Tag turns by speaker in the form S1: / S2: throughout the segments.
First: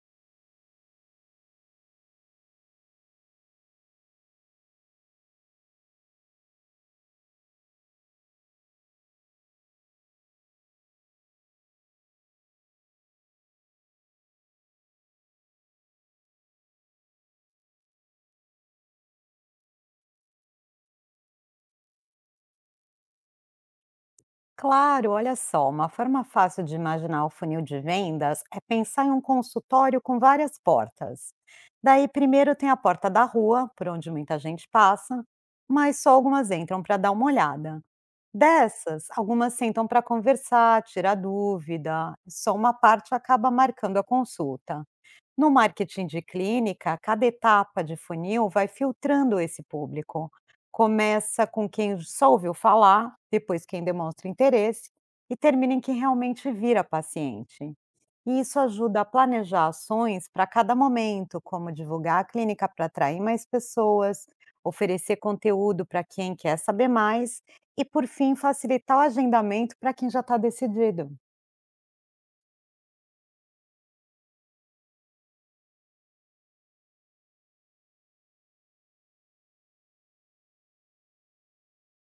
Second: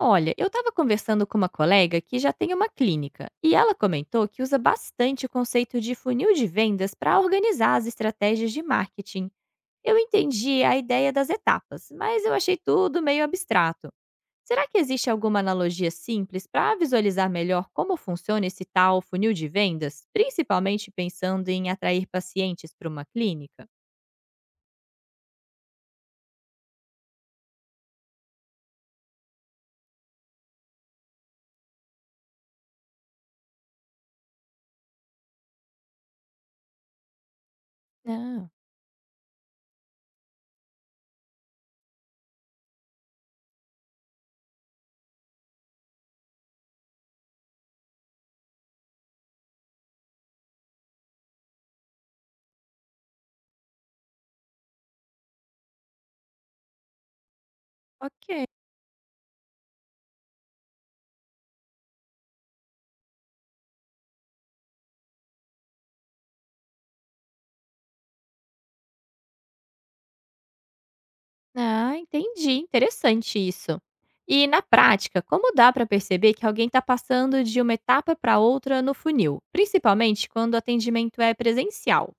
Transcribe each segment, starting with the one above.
S1: Olha, eu estava conversando com uma colega que já tem uma clínica e ela comentou que usa bastante o conceito de funil de vendas para organizar as estratégias de marketing. Eu entendi a ideia das etapas, mas eu achei tudo meio abstrato. Será que existe alguma analogia simples para visualizar melhor como funciona esse tal funil de vendas, principalmente pensando em atrair pacientes para uma clínica?
S2: Claro, olha só, uma forma fácil de imaginar o funil de vendas é pensar em um consultório com várias portas. Daí, primeiro tem a porta da rua, por onde muita gente passa, mas só algumas entram para dar uma olhada.
S1: Ah,
S2: Dessas, algumas sentam para conversar, tirar dúvida, só uma parte acaba marcando a consulta. No marketing de clínica, cada etapa de funil vai filtrando esse público. Começa com quem só ouviu falar, depois quem demonstra interesse e termina em quem realmente vira paciente. E
S1: ok.
S2: isso ajuda a planejar ações para cada momento, como divulgar a clínica para atrair mais pessoas, oferecer conteúdo para quem quer saber mais e, por fim, facilitar o agendamento para quem já está decidido.
S1: Ah, entendi. Interessante isso. E na prática, como dá para perceber que alguém está passando de uma etapa para outra no funil, principalmente quando o atendimento é presencial?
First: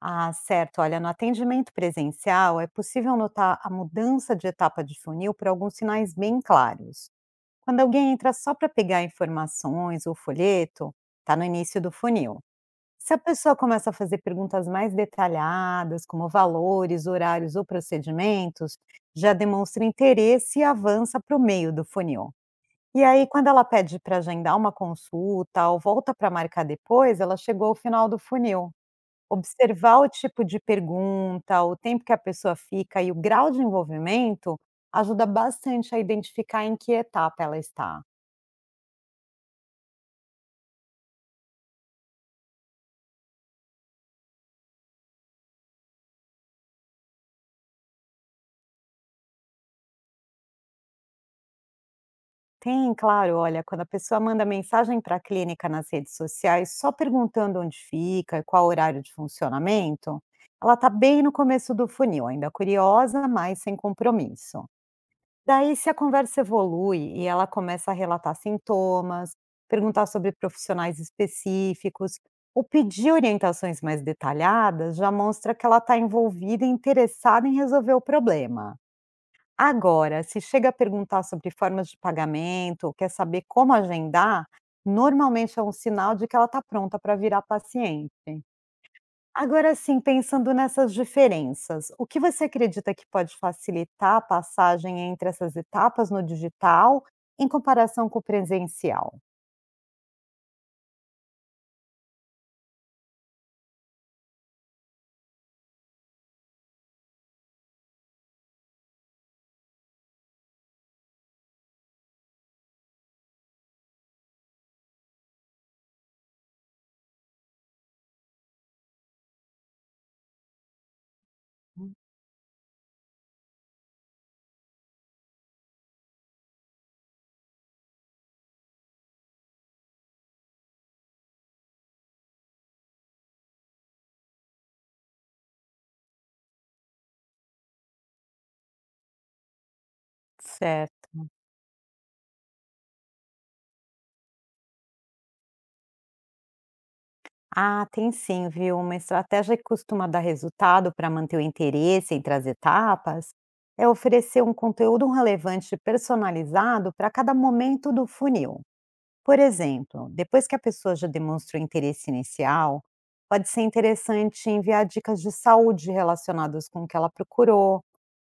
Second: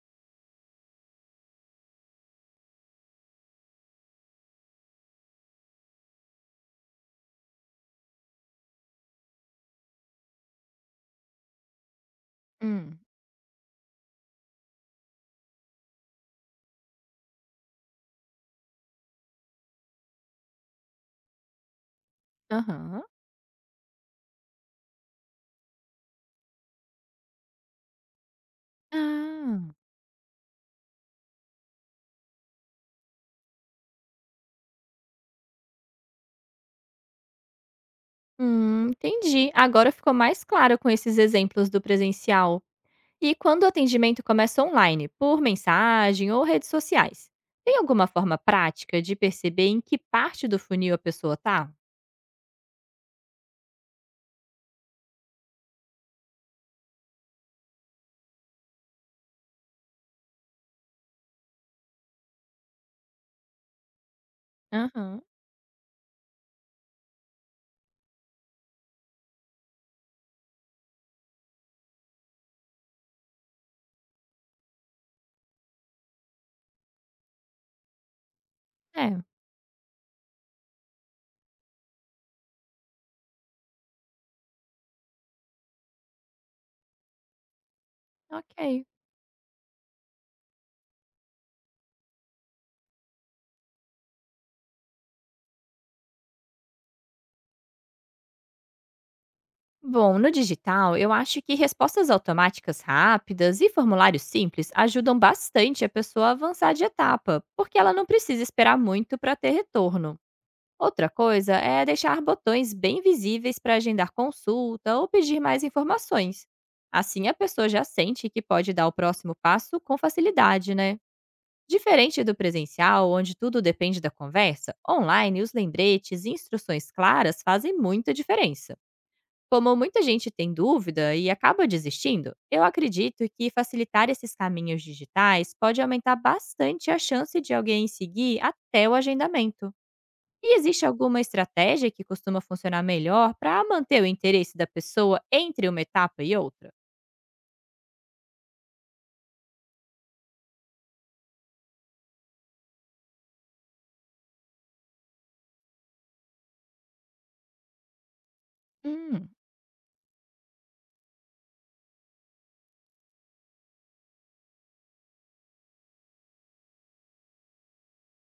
S2: Ah, certo. Olha, no atendimento presencial é possível notar a mudança de etapa de funil por alguns sinais bem claros. Quando alguém entra só para pegar informações ou folheto, está no início do funil.
S1: Hum.
S2: Se a pessoa começa a fazer perguntas mais detalhadas, como valores, horários ou procedimentos, já demonstra interesse e avança para o meio do funil.
S1: Aham.
S2: E aí, quando ela pede para agendar uma consulta ou volta para marcar depois, ela chegou ao final do funil.
S1: Ah,
S2: Observar o tipo de pergunta, o tempo que a pessoa fica e o grau de envolvimento, ajuda bastante a identificar em que etapa ela está.
S1: entendi. Agora ficou mais claro com esses exemplos do presencial. E quando o atendimento começa online, por mensagem ou redes sociais, tem alguma forma prática de perceber em que parte do funil a pessoa tá?
S2: Tem, claro, olha, quando a pessoa manda mensagem para a clínica nas redes sociais só perguntando onde fica e qual o horário de funcionamento, ela está bem no começo do funil, ainda curiosa, mas sem compromisso.
S1: Aham,
S2: Daí, se a conversa evolui e ela começa a relatar sintomas, perguntar sobre profissionais específicos, ou pedir orientações mais detalhadas, já mostra que ela está envolvida e interessada em resolver o problema.
S1: é,
S2: Agora, se chega a perguntar sobre formas de pagamento, ou quer saber como agendar, normalmente é um sinal de que ela está pronta para virar paciente.
S1: ok.
S2: Agora assim, pensando nessas diferenças, o que você acredita que pode facilitar a passagem entre essas etapas no digital, em comparação com o presencial?
S1: Bom, no digital, eu acho que respostas automáticas rápidas e formulários simples ajudam bastante a pessoa a avançar de etapa, porque ela não precisa esperar muito para ter retorno. Outra coisa é deixar botões bem visíveis para agendar consulta ou pedir mais informações. Assim, a pessoa já sente que pode dar o próximo passo com facilidade, né?
S2: Hum,
S1: Diferente do presencial, onde tudo depende da conversa, online os lembretes e instruções claras fazem muita diferença. Como muita gente tem dúvida e acaba desistindo, eu acredito que facilitar esses caminhos digitais pode aumentar bastante a chance de alguém seguir até o agendamento. E existe
S2: Certo.
S1: alguma estratégia que costuma funcionar melhor para manter o interesse da pessoa entre uma etapa e outra?
S2: Ah, tem sim, viu? Uma estratégia que costuma dar resultado para manter o interesse entre as etapas é oferecer um conteúdo relevante personalizado para cada momento do funil.
S1: Hum,
S2: Por exemplo, depois que a pessoa já demonstra o interesse inicial, pode ser interessante enviar dicas de saúde relacionadas com o que ela procurou,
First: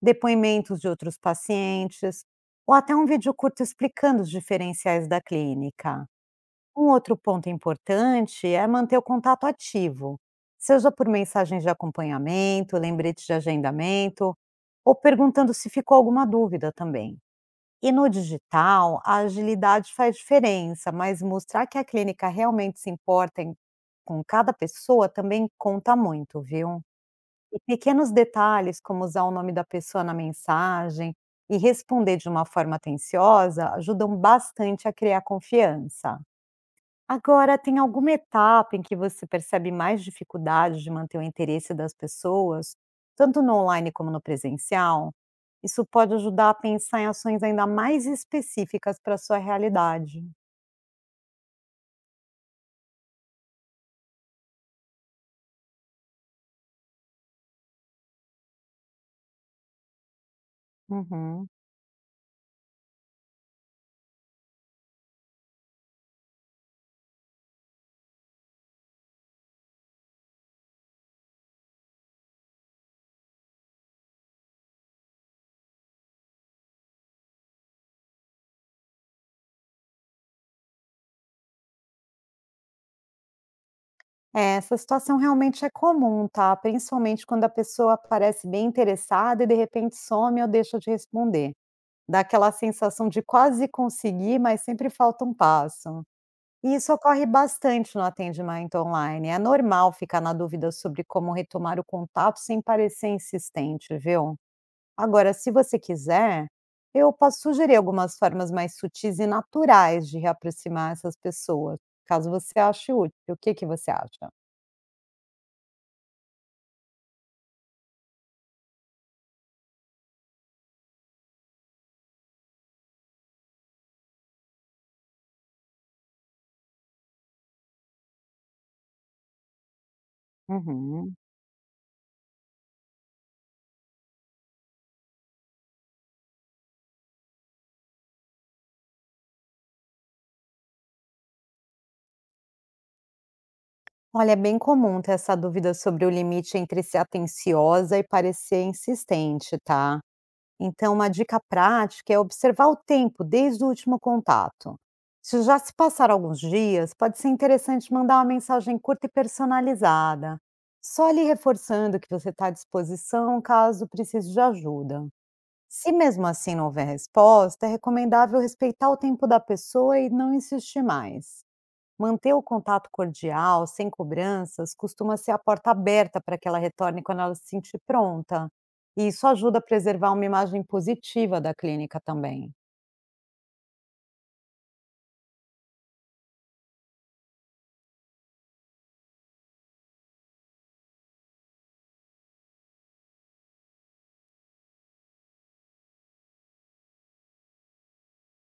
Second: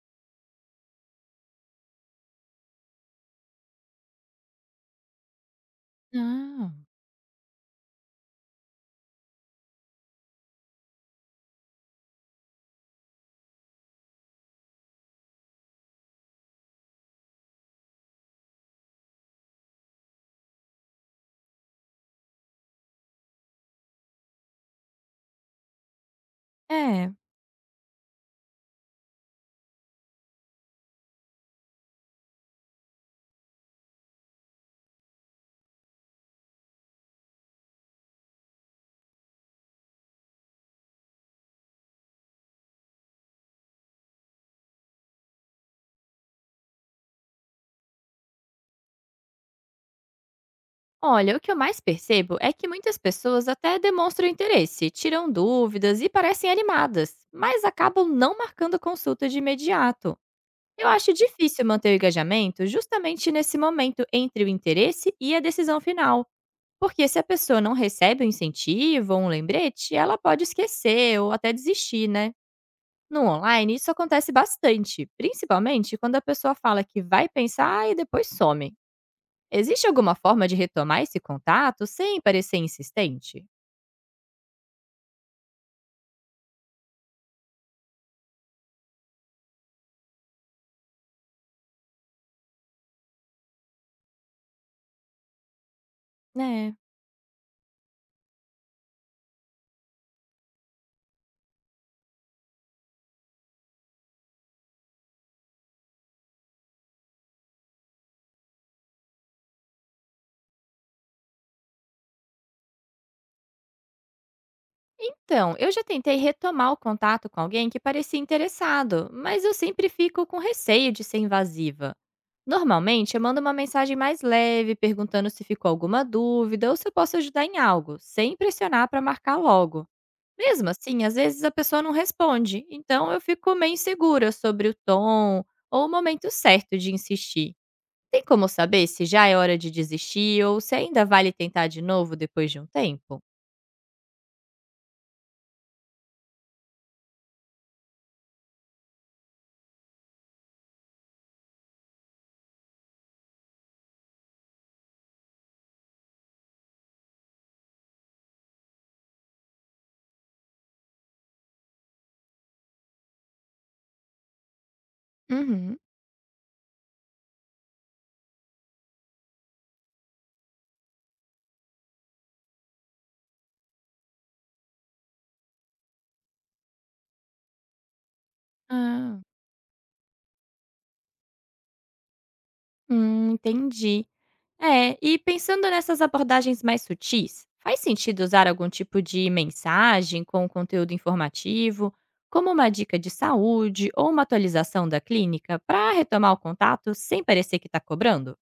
S2: depoimentos de outros pacientes, ou até um vídeo curto explicando os diferenciais da clínica.
S1: não.
S2: Um outro ponto importante é manter o contato ativo, seja por mensagens de acompanhamento, lembrete de agendamento, ou perguntando se ficou alguma dúvida também. E no digital, a agilidade faz diferença, mas mostrar que a clínica realmente se com cada pessoa também conta muito, viu?
S1: É.
S2: E pequenos detalhes, como usar o nome da pessoa na mensagem e responder de uma forma atenciosa, ajudam bastante a criar confiança. Agora, tem alguma etapa em que você percebe mais dificuldade de manter o interesse das pessoas, tanto no online como no presencial? Isso pode ajudar a pensar em ações ainda mais específicas para a sua realidade.
S1: Olha, o que eu mais percebo é que muitas pessoas até demonstram interesse, tiram dúvidas e parecem animadas, mas acabam não marcando consulta de imediato. Eu acho
S2: Uhum.
S1: difícil manter o engajamento justamente nesse momento entre o interesse e a decisão final. Porque se a pessoa não recebe um incentivo ou um lembrete, ela pode esquecer ou até desistir, né? No online, isso acontece bastante, principalmente quando a pessoa fala que vai pensar e depois some. Existe alguma forma de retomar esse contato sem parecer insistente?
S2: É, essa situação realmente é comum, tá? Principalmente quando a pessoa parece bem interessada e de repente some ou deixa de responder. Dá aquela sensação de quase conseguir, mas sempre falta um passo. E
S1: É.
S2: isso ocorre bastante no atendimento online. É normal ficar na dúvida sobre como retomar o contato sem parecer insistente, viu? Agora, se você quiser, eu posso sugerir algumas formas mais sutis e naturais de reaproximar essas pessoas, caso você ache útil. O que que você acha?
S1: Então, eu já tentei retomar o contato com alguém que parecia interessado, mas eu sempre fico com receio de ser invasiva. Normalmente, eu mando uma mensagem mais leve, perguntando se ficou alguma dúvida ou se eu posso ajudar em algo, sem pressionar para marcar logo. Mesmo assim, às
S2: Uhum.
S1: vezes a pessoa não responde, então eu fico meio insegura sobre o tom ou o momento certo de insistir. Tem como saber se já é hora de desistir ou se ainda vale tentar de novo depois de um tempo?
S2: Olha, é bem comum ter essa dúvida sobre o limite entre ser atenciosa e parecer insistente, tá? Então, uma dica prática é observar o tempo desde o último contato. Se já se passaram alguns dias, pode ser interessante mandar uma mensagem curta e personalizada, só lhe reforçando que você está à disposição caso precise de ajuda.
S1: Uhum.
S2: Se mesmo assim não houver resposta, é recomendável respeitar o tempo da pessoa e não insistir mais. Manter o contato cordial, sem cobranças, costuma ser a porta aberta para que ela retorne quando ela se sentir pronta. E
S1: Ah,
S2: isso ajuda a preservar uma imagem positiva da clínica também.
S1: hum, entendi. É, e pensando nessas abordagens mais sutis, faz sentido usar algum tipo de mensagem com conteúdo informativo, como uma dica de saúde ou uma atualização da clínica, para retomar o contato sem parecer que está cobrando?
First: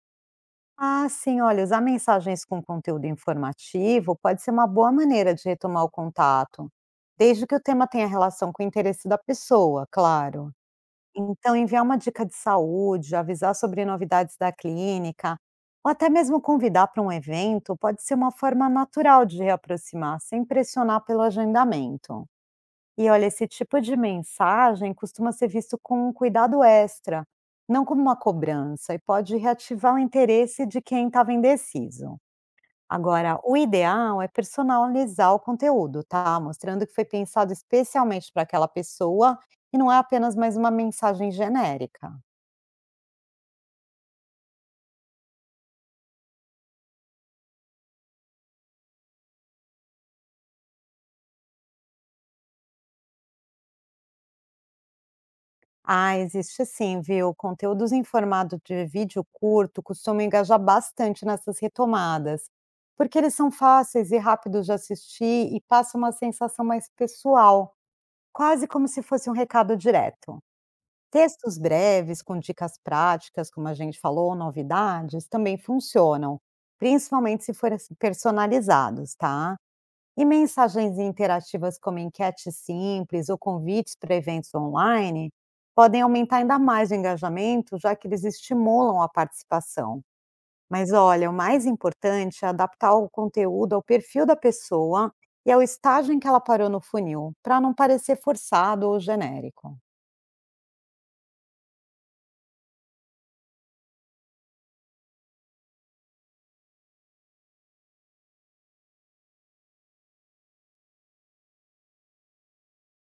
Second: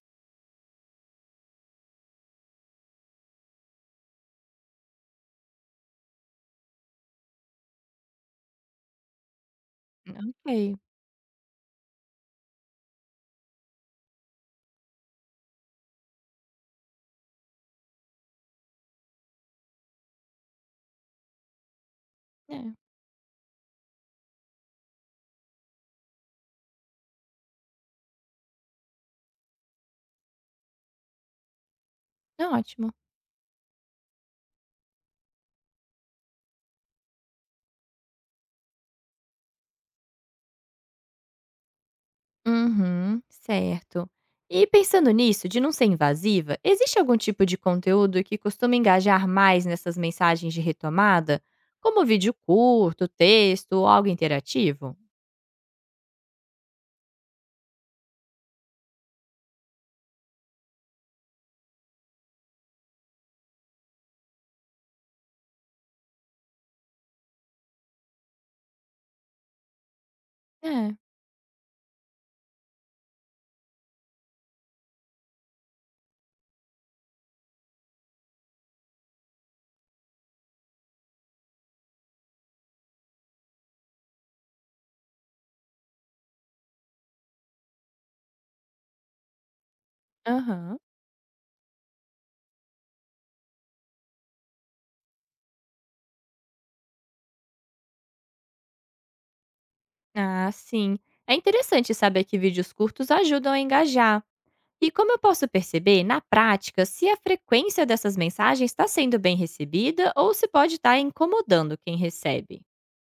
S2: Ah, sim, olha, usar mensagens com conteúdo informativo pode ser uma boa maneira de retomar o contato, desde que o tema tenha relação com o interesse da pessoa, claro.
S1: Ok,
S2: Então, enviar uma dica de saúde, avisar sobre novidades da clínica, ou até mesmo convidar para um evento, pode ser uma forma natural de reaproximar, sem pressionar pelo agendamento.
S1: é,
S2: E olha, esse tipo de mensagem costuma ser visto com um cuidado extra, não como uma cobrança, e pode reativar o interesse de quem estava indeciso.
S1: é ótimo.
S2: Agora, o ideal é personalizar o conteúdo, tá? Mostrando que foi pensado especialmente para aquela pessoa e não é apenas mais uma mensagem genérica.
S1: Uhum, certo. E pensando nisso, de não ser invasiva, existe algum tipo de conteúdo que costuma engajar mais nessas mensagens de retomada, como vídeo curto, texto ou algo interativo?
S2: Ah, existe sim, viu? Conteúdos em formato de vídeo curto costumam engajar bastante nessas retomadas, porque eles são fáceis e rápidos de assistir e passam uma sensação mais pessoal, quase como se fosse um recado direto.
S1: É.
S2: Textos breves com dicas práticas, como a gente falou, novidades, também funcionam, principalmente se forem assim, personalizados, tá? E mensagens interativas como enquetes simples ou convites para eventos online podem aumentar ainda mais o engajamento, já que eles estimulam a participação.
S1: Aham.
S2: Mas olha, o mais importante é adaptar o conteúdo ao perfil da pessoa e ao estágio em que ela parou no funil, para não parecer forçado ou genérico.
S1: Ah, sim. É interessante saber que vídeos curtos ajudam a engajar. E como eu posso perceber, na prática, se a frequência dessas mensagens está sendo bem recebida ou se pode estar incomodando quem recebe?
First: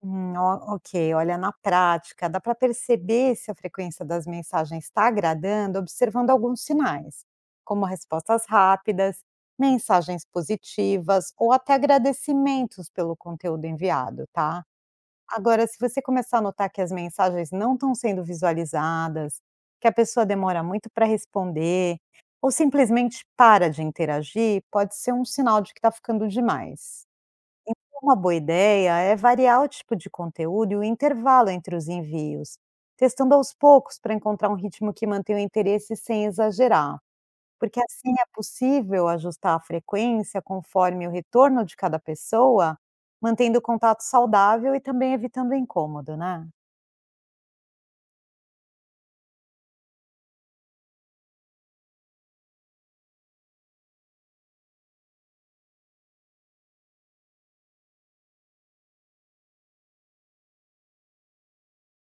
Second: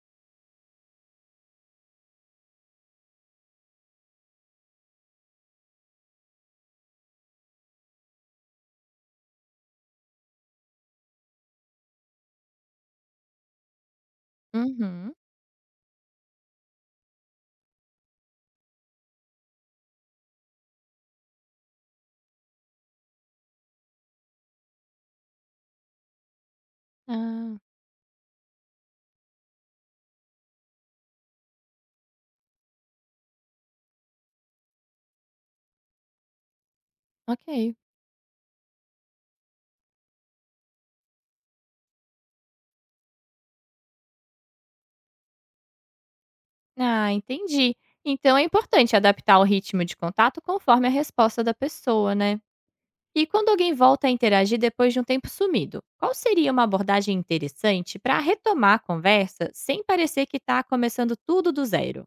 S2: O Ok. Olha, na prática, dá para perceber se a frequência das mensagens está agradando, observando alguns sinais, como respostas rápidas, mensagens positivas ou até agradecimentos pelo conteúdo enviado, tá?
S1: Uhum.
S2: Agora, se você começar a notar que as mensagens não estão sendo visualizadas, que a pessoa demora muito para responder ou simplesmente para de interagir, pode ser um sinal de que está ficando demais.
S1: Ah,
S2: Uma boa ideia é variar o tipo de conteúdo e o intervalo entre os envios, testando aos poucos para encontrar um ritmo que mantenha o interesse sem exagerar,
S1: ok.
S2: porque assim é possível ajustar a frequência conforme o retorno de cada pessoa, mantendo o contato saudável e também evitando o incômodo, né?
S1: Ah, entendi. Então é importante adaptar o ritmo de contato conforme a resposta da pessoa, né? E quando alguém volta a interagir depois de um tempo sumido, qual seria uma abordagem interessante para retomar a conversa sem parecer que está começando tudo do zero?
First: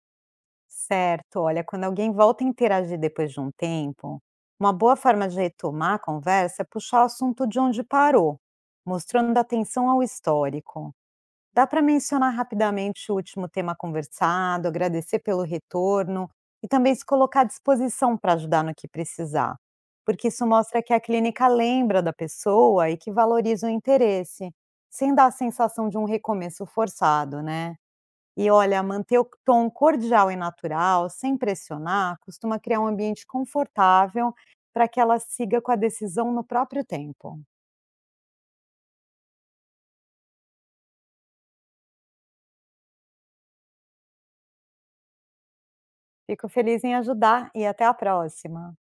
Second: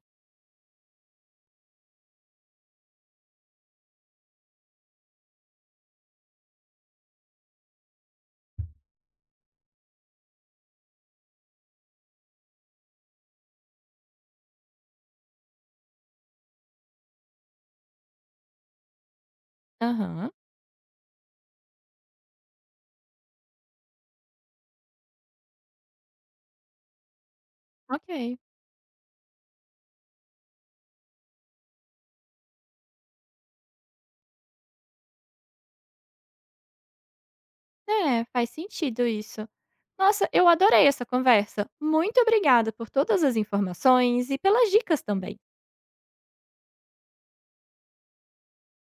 S2: Certo, olha, quando alguém volta a interagir depois de um tempo, uma boa forma de retomar a conversa é puxar o assunto de onde parou, mostrando atenção ao histórico. Dá para mencionar rapidamente o último tema conversado, agradecer pelo retorno e também se colocar à disposição para ajudar no que precisar, porque
S1: Aham,
S2: isso mostra que a clínica lembra da pessoa e que valoriza o interesse, sem dar a sensação de um recomeço forçado, né?
S1: ok.
S2: E olha, manter o tom cordial e natural, sem pressionar, costuma criar um ambiente confortável para que ela siga com a decisão no próprio tempo.
S1: É, faz sentido isso. Nossa, eu adorei essa conversa. Muito obrigada por todas as informações e pelas dicas também.
S2: Fico feliz em ajudar e até a próxima.